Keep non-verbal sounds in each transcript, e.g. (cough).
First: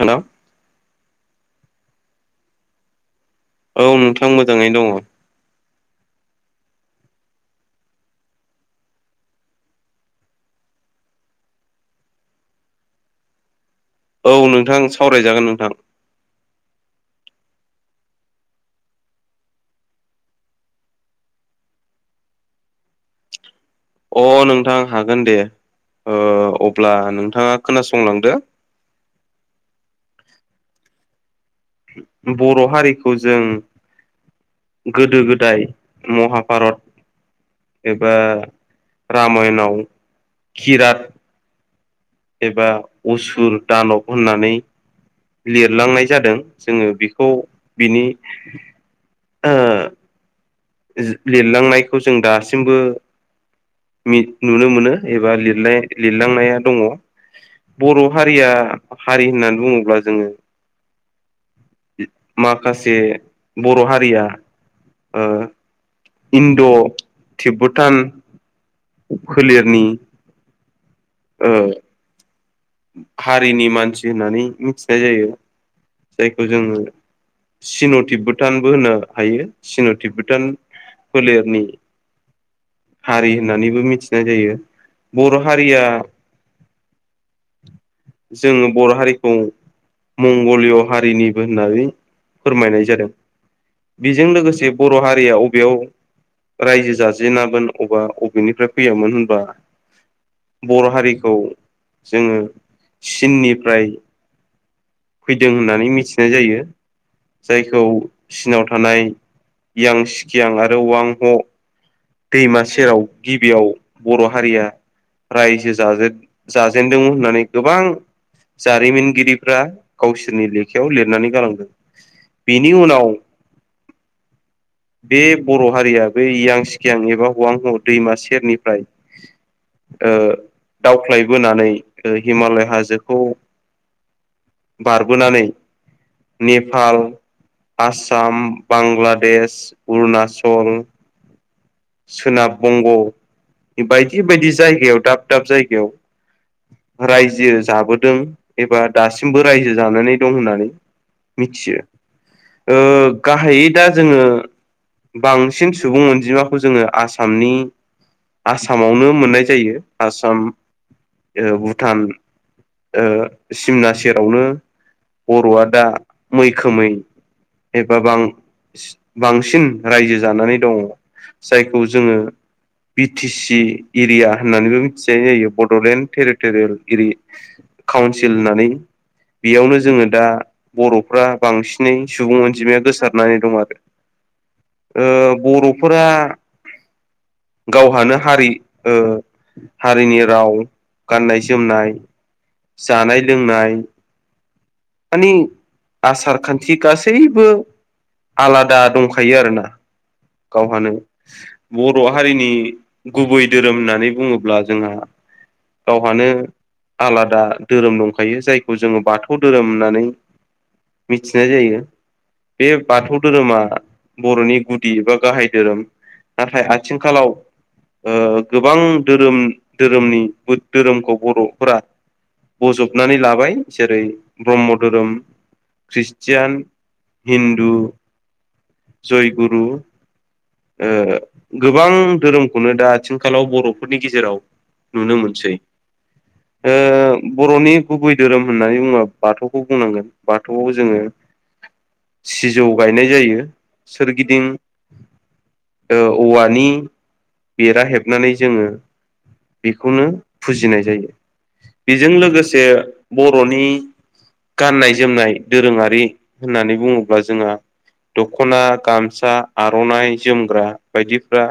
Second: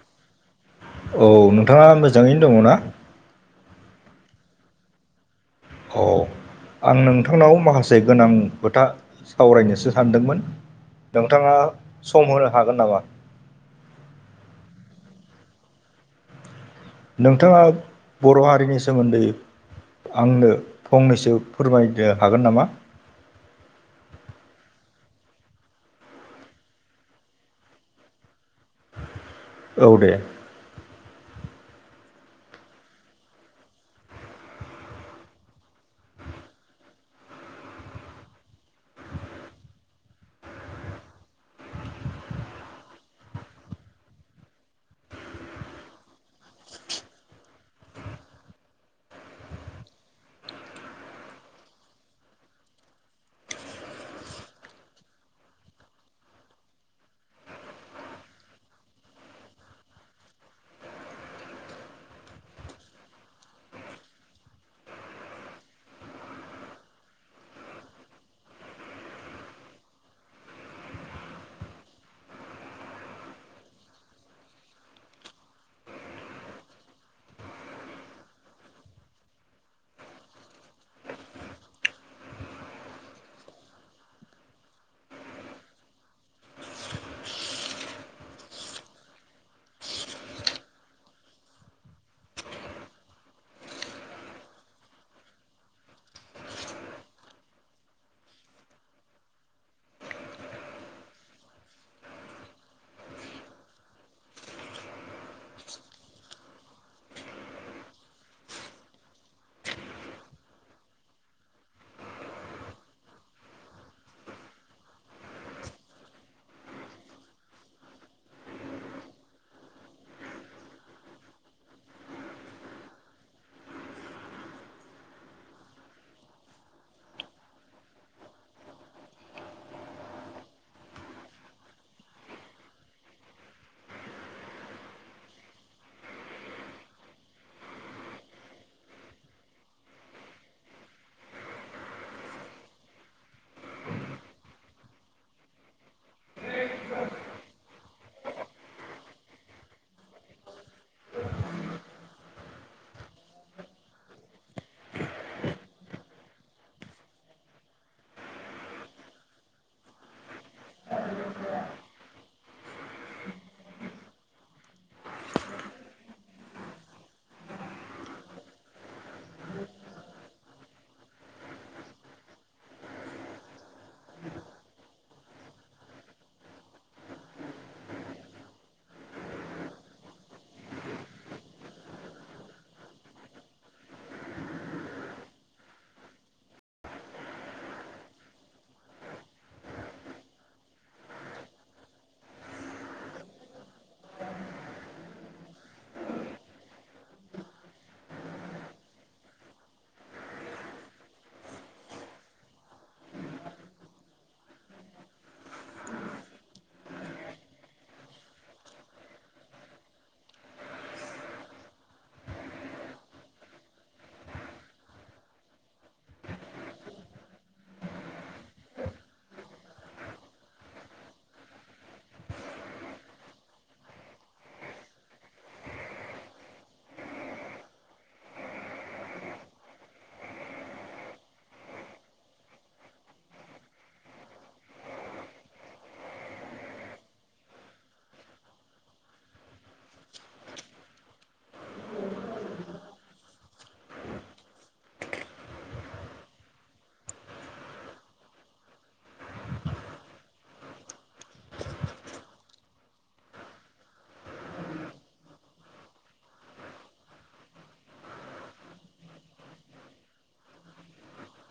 Hello औ नोंथाङा मोजाङैनो दङ ना? औ नोंथां मोजाङैनो दङ। औ आं नोंथांनाव माखासे गोनां खोथा सावरायनोसो सानदोंमोन। नोंथाङा सम होनो हागोन नामा? औ नोंथां सावरायजागोन नोंथां। नोंथाङा बर' हारिनि सोमोन्दै आंनो फंनैसो फोरमायनो हागोन नामा? अ नोंथां हागोन दे। ओ अब्ला नोंथाङा खोनासंलांदो औ दे बर' हारिखौ जों गोदो गोदाय महाभारत एबा रामायणाव खिराद एबा उसुर दानब होननानै लिरलांनाय जादों जोङो बेखौ बिनि लिरलांनायखौ जों दासिमबो मि नुनो मोनो एबा लिरलाय लिरलांनाया दङ। बर' हारिया हारि होननानै बुङोब्ला जोङो माखासे बर' हारिया ओ इन्ड' तिब्बुटान फोलेरनि ओ हारिनि मानसि होननानै मिथिनाय जायो जायखौ जोङो सिन' तिब्बुटानबो होननो हायो सिन' तिब्बुटान फोलेरनि हारि होननानैबो मिथिनाय जायो बर' हारिया जोङो बर' हारिखौ मंगलिय हारिनिबो होननानै फोरमायनाय जादों। बेजों लोगोसे बर' हारिया अबेयाव रायजो जाजेनामोन अबा अबेनिफ्राय फैयामोन होनबा बर' हारिखौ जोङो चिननिफ्राय फैदों होननानै मिथिनाय जायो। जायखौ चीनाव थानाय यां सिकियां आरो वां ह' दैमा सेराव गिबियाव बर' हारिया रायजो जाजेन जाजेनदोंमोन होननानै गोबां जारिमिनगिरिफ्रा गावसोरनि लेखायाव लिरनानै गालांदों। बेनि उनाव बे बर' हारिया बे इयां चि खियां एबा हवां ह' दैमा सेरनिफ्राय ओ दावख्लायबोनानै हिमालय हाजोखौ बारबोनानै नेपाल, आसाम, बांलादेश, अरुनाचल सोनाब बंग' बायदि बायदि जायगायाव दाब दाब जायगायाव रायजो जाबोदों एबा दासिमबो रायजो जानानै दं होननानै मिथियो। गाहायै दा जोङो बांसिन सुबुं अनजिमा खौ जोङो आसामनि आसामावनो मोननाय जायो। आसाम ओ भुटान सिमना सेरावनो बर'आ दा मैखोमै एबा बां सि बांसिन रायजो जानानै दङ। जायखौ जोङो बि टि सि इरिया होननानैबो मिथिजनाय जायो बड'लेण्ड टेरिट'रियेल एरि काउन्सिल होननानै। बेयावनो जोङो दा बर'फ्रा बांसिनै सुबुं अनजिमाया गोसारनानै दं आरो। ओ बर'फोरा गावहानो हारि ओ हारिनि राव, गाननाय जोमनाय जानाय लोंनाय मानि आसार खान्थि गासैबो आलादा दंखायो आरोना गावहानो। बर' हारिनि गुबै धोरोम होननानै बुङोब्ला जोंहा गावहानो आलादा धोरोम दंखायो। जायखौ जोङो बाथौ धोरोम होननानै मिथिनाय जायो। बे बाथौ धोरोमा बर'नि गुदि एा गाहाय धोरोम। नाथाय आथिंखालाव ओ गोबां धोरोम धोरोमनि बु धोरोमखौ बर'फोरा बजबनानै लाबाय जेरै ब्रह्म धोरोम ख्रिष्टियान हिन्दु जयगुरु गोबां दोरोमखौनो दा आथिंखालाव बर'फोरनि गेजेराव नुनो मोनसै। बर'नि गुबै धोरोम होननानै बुङो बाथौखौ बुंनांगोन। बाथौआव जोङो सिजौ गायनाय जायो, सोरगिदिं औवानि बेरा हेबनानै जोङो बेखौनो फुजिनाय जायो। बेजों लोगोसे बर'नि गाननाय जोमनाय दोरोङारि होननानै बुङोब्ला जोंहा दख'ना गामसा आर'नाइ जोमग्रा बायदिफ्रा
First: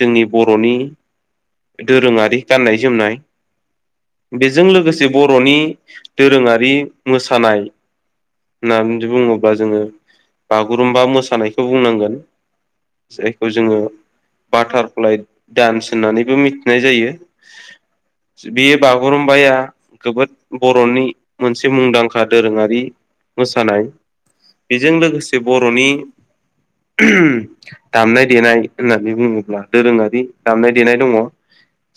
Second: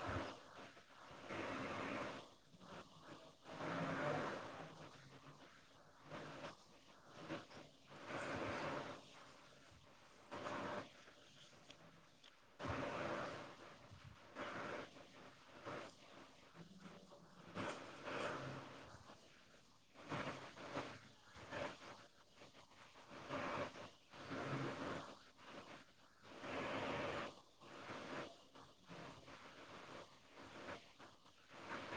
जोंनि बर'नि दोरोङारि गाननाय जोमनाय बेजों लोगोसे बर'नि दोरोङारि मोसानाय होननानै बुङोब्ला जोङो बागुरुम्बा मोसानायखौ बुंनांगोन। जायखौ जोङो बाटारफ्लाइ डान्स होननानैबो मिथिनाय जायो। बे बागुरुमबाया जोबोद बर'नि से मुंदांखा दोरोङारि मोसानाय। बेजों लोगोसे बर'नि (inaudible) दामनाय देनाय होननानै बुङोब्ला दोरोङारि दामनाय देनाय दङ।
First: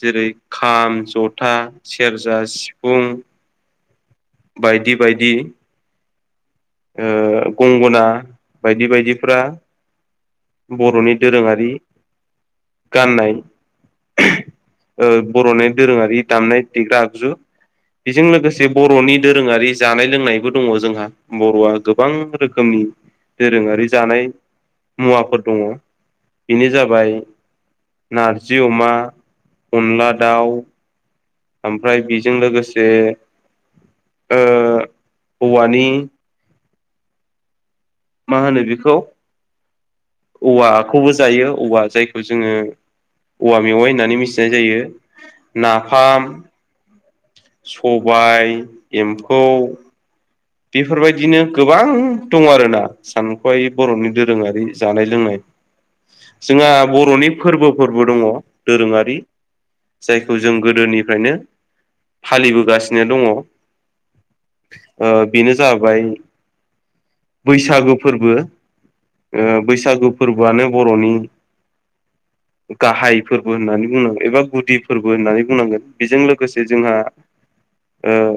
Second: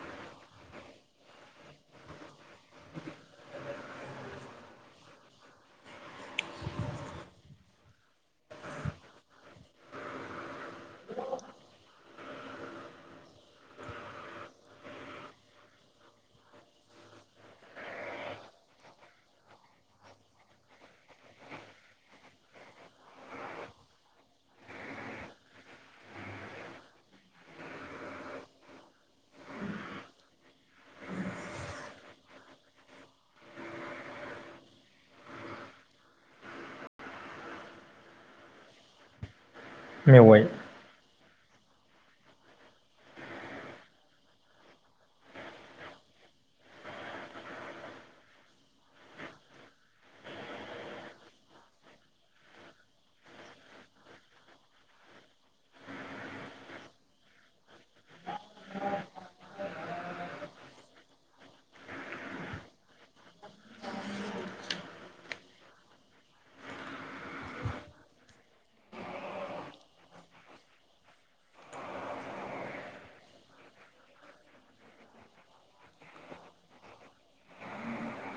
जेरै खाम, जथा, सेरजा, सिफुं बायदि बायदि ओ गंगना बायदि बायदिफ्रा बर'नि दोरोङारि गाननाय ओहो ओ बर'नि दोरोङारि दामनाय देग्रा आगजु। बेजों लोगोसे बर'नि दोरोङारि जानाय लोंनायबो दङ जोंहा बर'आ गोबां रोखोमनि। दोरोङारि जानाय मुवाफोर दङ। बेनो जाबाय नारजि अमा, अनला दाउ ओमफ्राय बेजों लोगोसे ओ हौवानि मा होनो बेखौ मेवाइ (inaudible) औवाखौबो जायो औवा। जायखौ जोङो औवा मेवाइ होननानै मिथिनाय जायो। नाफाम सबाय एम्फौ बेफोरबायदिनो गोबां दङ आरोना। सानख'हायै बर'नि दोरोङारि जानाय लोंनाय। जोंहा बर'नि फोरबोफोरबो दङ दोरोङारि जायखौ जों गोदोनिफ्रायनो फालिबोगासिनो दङ ओ बेनो जाबाय (inaudible) बैसागु फोरबो। ओ बैसागु फोरबोआनो बर'नि (inaudible) गाहाय फोरबो होननानै बुंनांगोन एबा गुदि फोरबो होननानै बुंनांगोन। बेजों लोगोसे जोंहा ओ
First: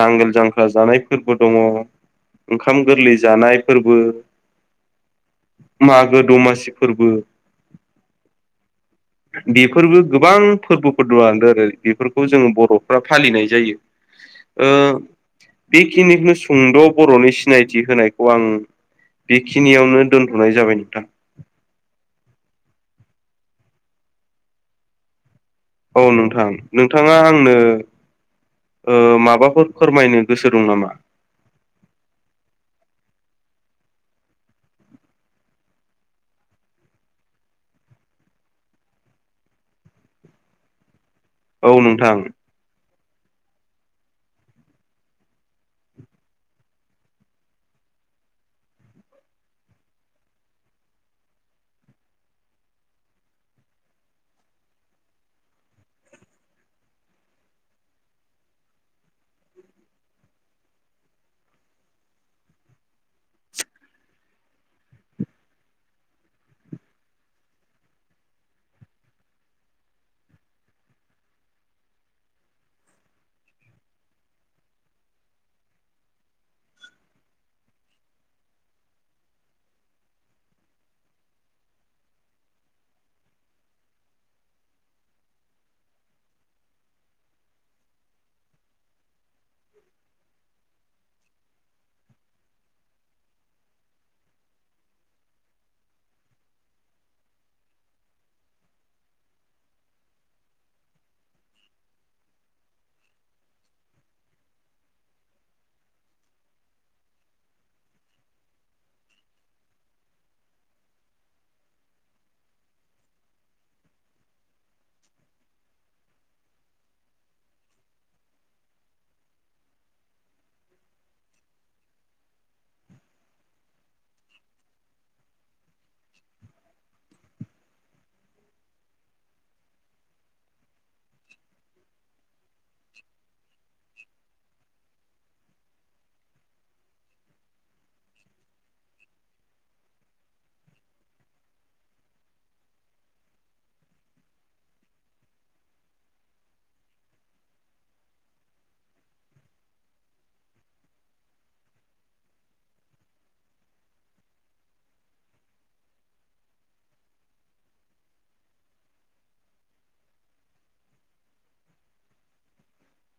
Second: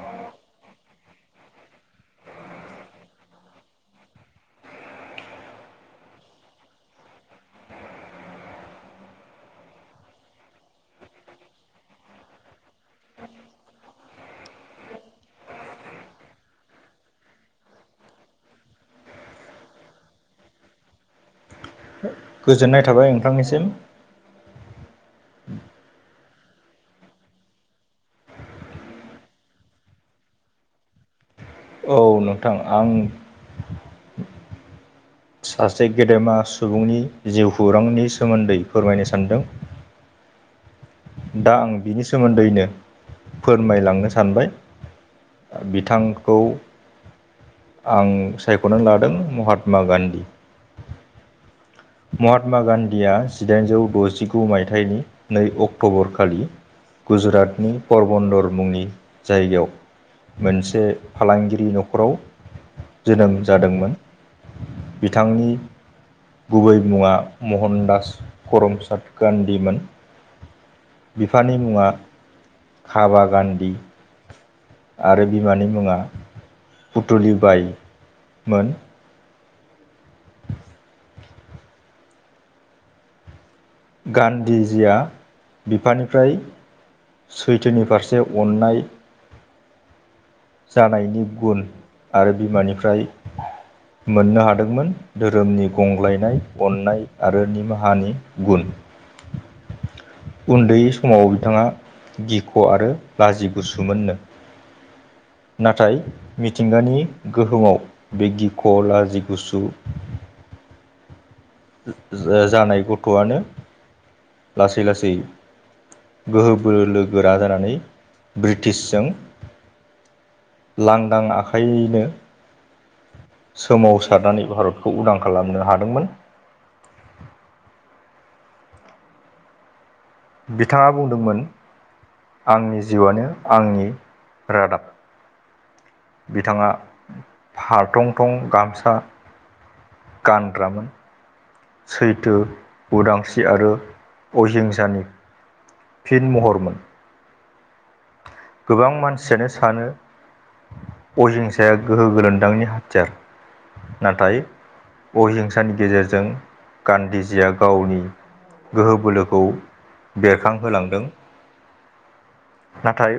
नांगोल जांख्रा जानाय फोरबो दंङ। ओंखाम गोरलै जानाय फोरबो मागो दमासि फोरबो (inaudible) बेफोरबो गोबां फोरबोफोर दं दों आरो बेफोरखौ जोंङो बर'फ्रा फालिनाय जायो। ओ बेखिनिखौनो सुंद' बर'नि सिनायथि होनायखौ आं बेखिनियावनो दोनथ'नाय जाबाय नोंथां। गोजोननाय थाबाय नोंथांनिसिम। औ नोंथां नोंथांङा आंनो ओ माबाफोर फोरमायनो गोसो दं नामा? औ नोंथां आं सासे गेदेमा सुबुंनि जिउ खौरांनि सोमोन्दै फोरमायनो सानदों। दा आं औ बिनि नोंथां सोमोन्दैनो फोरमायलांनो सानबाय। (inaudible) ओ बिथांखौ आं सायख'नो लादों महात्मा गान्धी। महात्मा गान्धीया जिदाइनजौ द'जिगु माइथाइनि नै अक्ट'बरखालि गुजुरातनि परबब'न्दर मुंनि जायगायाव मोनसे फालांगिरि न'खराव जोनोम जादोंमोन। बिथांनि गुबै मुंङा महनदास करमचाद गान्धीमोन। बिफानि मुंङा खाबा गान्धी। आरो बिमानि मुंङा पुथुलि बायमोन। गान्धीजिया बिफानिफ्राय सैथोनि फारसे अननाय जानायनि गुन आरो बिमानिफ्राय मोननो हादोंमोन। धोरोमनि गंग्लायनाय अननाय आरो निमाहानि गुन। उन्दै समाव बिथांङा गिख' आरो लाजिगुसुमोननो। नाथाय मिथिंगानि गोहोमाव बे गिख' लाजि गुसु जानाय गथ'आनो लासै लासै गोहो बोलो गोरा जानानै ब्रिटिसजों लांदां आखाइयैनो सोमावसारनानै भारतखौ उदां खालामनो हादोंमोन। बिथांङा बुंदोंमोन आंनि जिउआनो आंनि रादाब। बिथांङा फारथं थं गामसा गानग्रामोन सैथो उदांस्रि आरो अहिंसानि फिन महरमोन गोबां मानसियानो सानो अहिंसाया गोहो गोलोम्दांनि हाथियार। नाथाय अहिंसानि गेजेरजों गान्धीजीया गावनि गोहो बोलोखौ बेरखांहोलांदों, नाथाय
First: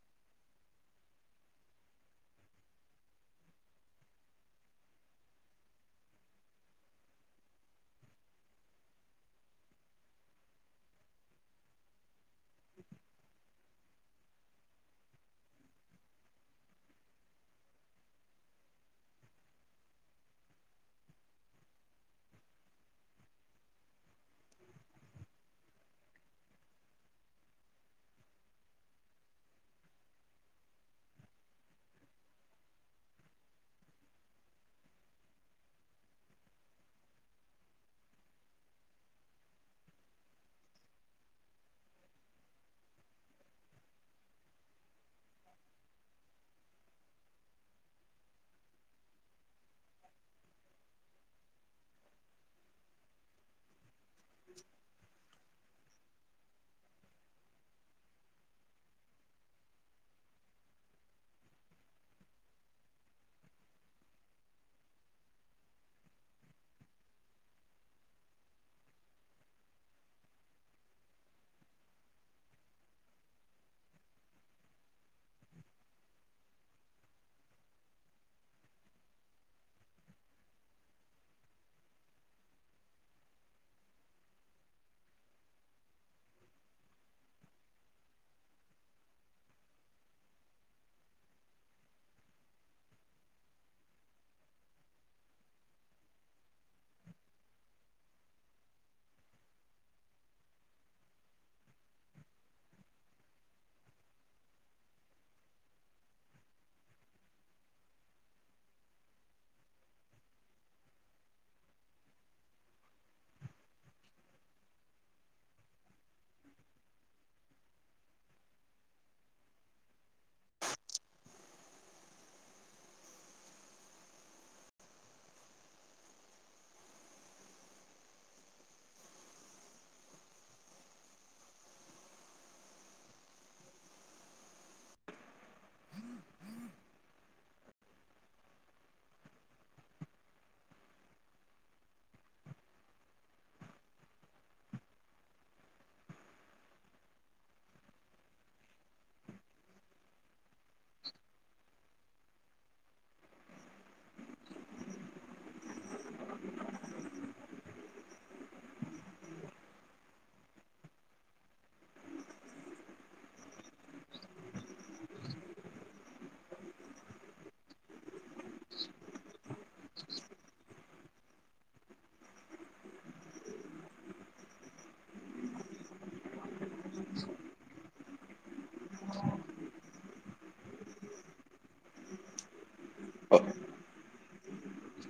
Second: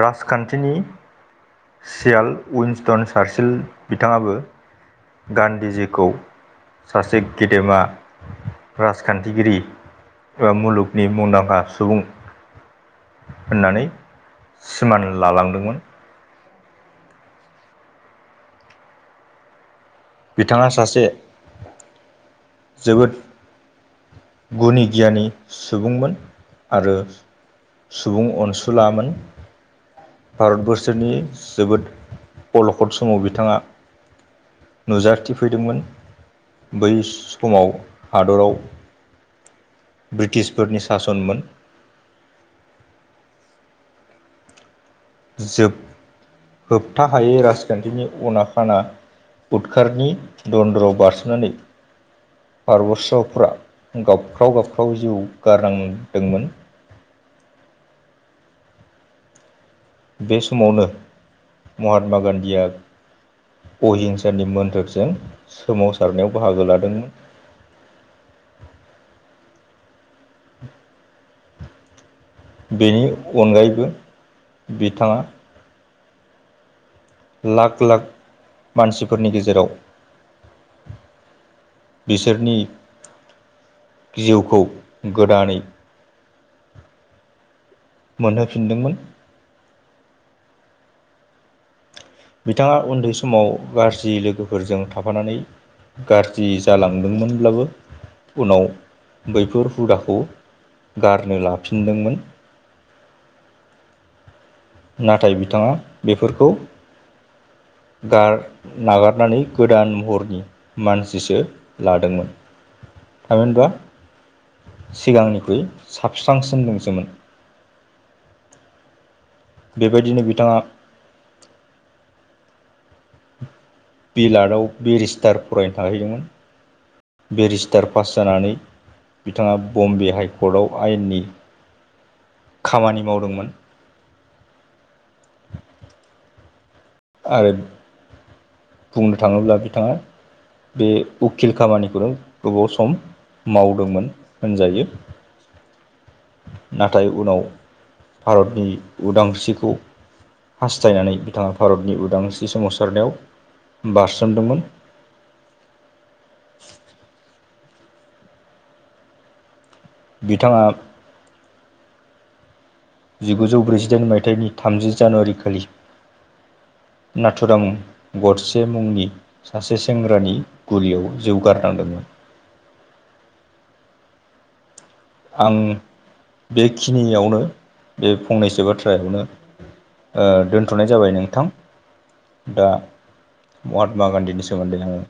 राजखान्थिनि सियाल उनस्टन सारसिल बिथांङाबो गान्धीजिखौ सासे गेदेमा राजखान्थिगिरि एबा मुलुगनि मुंदांखा सुबुं, होननानै सिमान लालांदोंमोन बिथांङा सासे जोबोद गुनि गियानि सुबुंमोन आरो सुबुं अनसुलामोन भारतबर्सोरनि जोबोद अलखद समाव बिथांङा नुजाथिफैदोंमोन। बै समाव हादराव ब्रिटिसफोरनि सासनमोन। जोब होबथा हायै राजखान्थिनि अना खाना उदखारारनि दन्दरआव बारसोननानै पार्वतषवफ गाबख्राव गाबख्राव जिउ गारनांदोंमोन। बे समावनो महात्मा गान्धीया अहिंसानि मोन्थोरजों सोमावसारनायाव बाहागो लादोंमोन। बेनि अनगायैबो बिथाङा लाख लाख मानसिफोरनि गेजेराव बिसोरनि जिउखौ गोदानै मोनहोफिनदोंमोन। बिथाङा उन्दै समाव गाज्रि लोगोफोरजों थाफानानै गाज्रि जालांदोंमोनब्लाबो उनाव बैफोर हुदाखौ गारनो लाफिनदोंमोन। नाथाय बिथाङा बेफोरखौ, गार नागारनानै गोदान महरनि मानसिसो लादोंमोन। थामिनबा सिगांनिख्रुइ साबस्रांसिन दंसोमोन। बेबायदिनो बिथाङा बिलडआव बेरिस्टार फरायनो थाहैदोंमोन बेरिस्टार पास जानानै बिथाङा बम्बे हाइकर्टआव आयेननि खामानि मावदोंमोन। आरो बुंनो थाङोब्ला बिथाङा बे उखिल खामानिखौनो गोबाव सम मावदोंमोन होनजायो। नाथाय उनाव भारतनि उदांस्रिखौ हास्थायनानै बिथाङा भारतनि उदांस्रि सोमावसारनायाव बारसोमदोंमोन। बिथाङा जिगुजौ ब्रैजिदाइन मायथाइनि थामजि जानुवारि खालि नाथुराम गरसे मुंनि सासे सेंग्रानि गुलियाव जिउ गारनांदोंमोन। आं बेखिनियावनो बे फंनैसो बाथ्रायावनो ओ दोनथ'नाय जाबाय नोंथां दा महात्मा गान्धीनि सो सोमोन्दै आंङो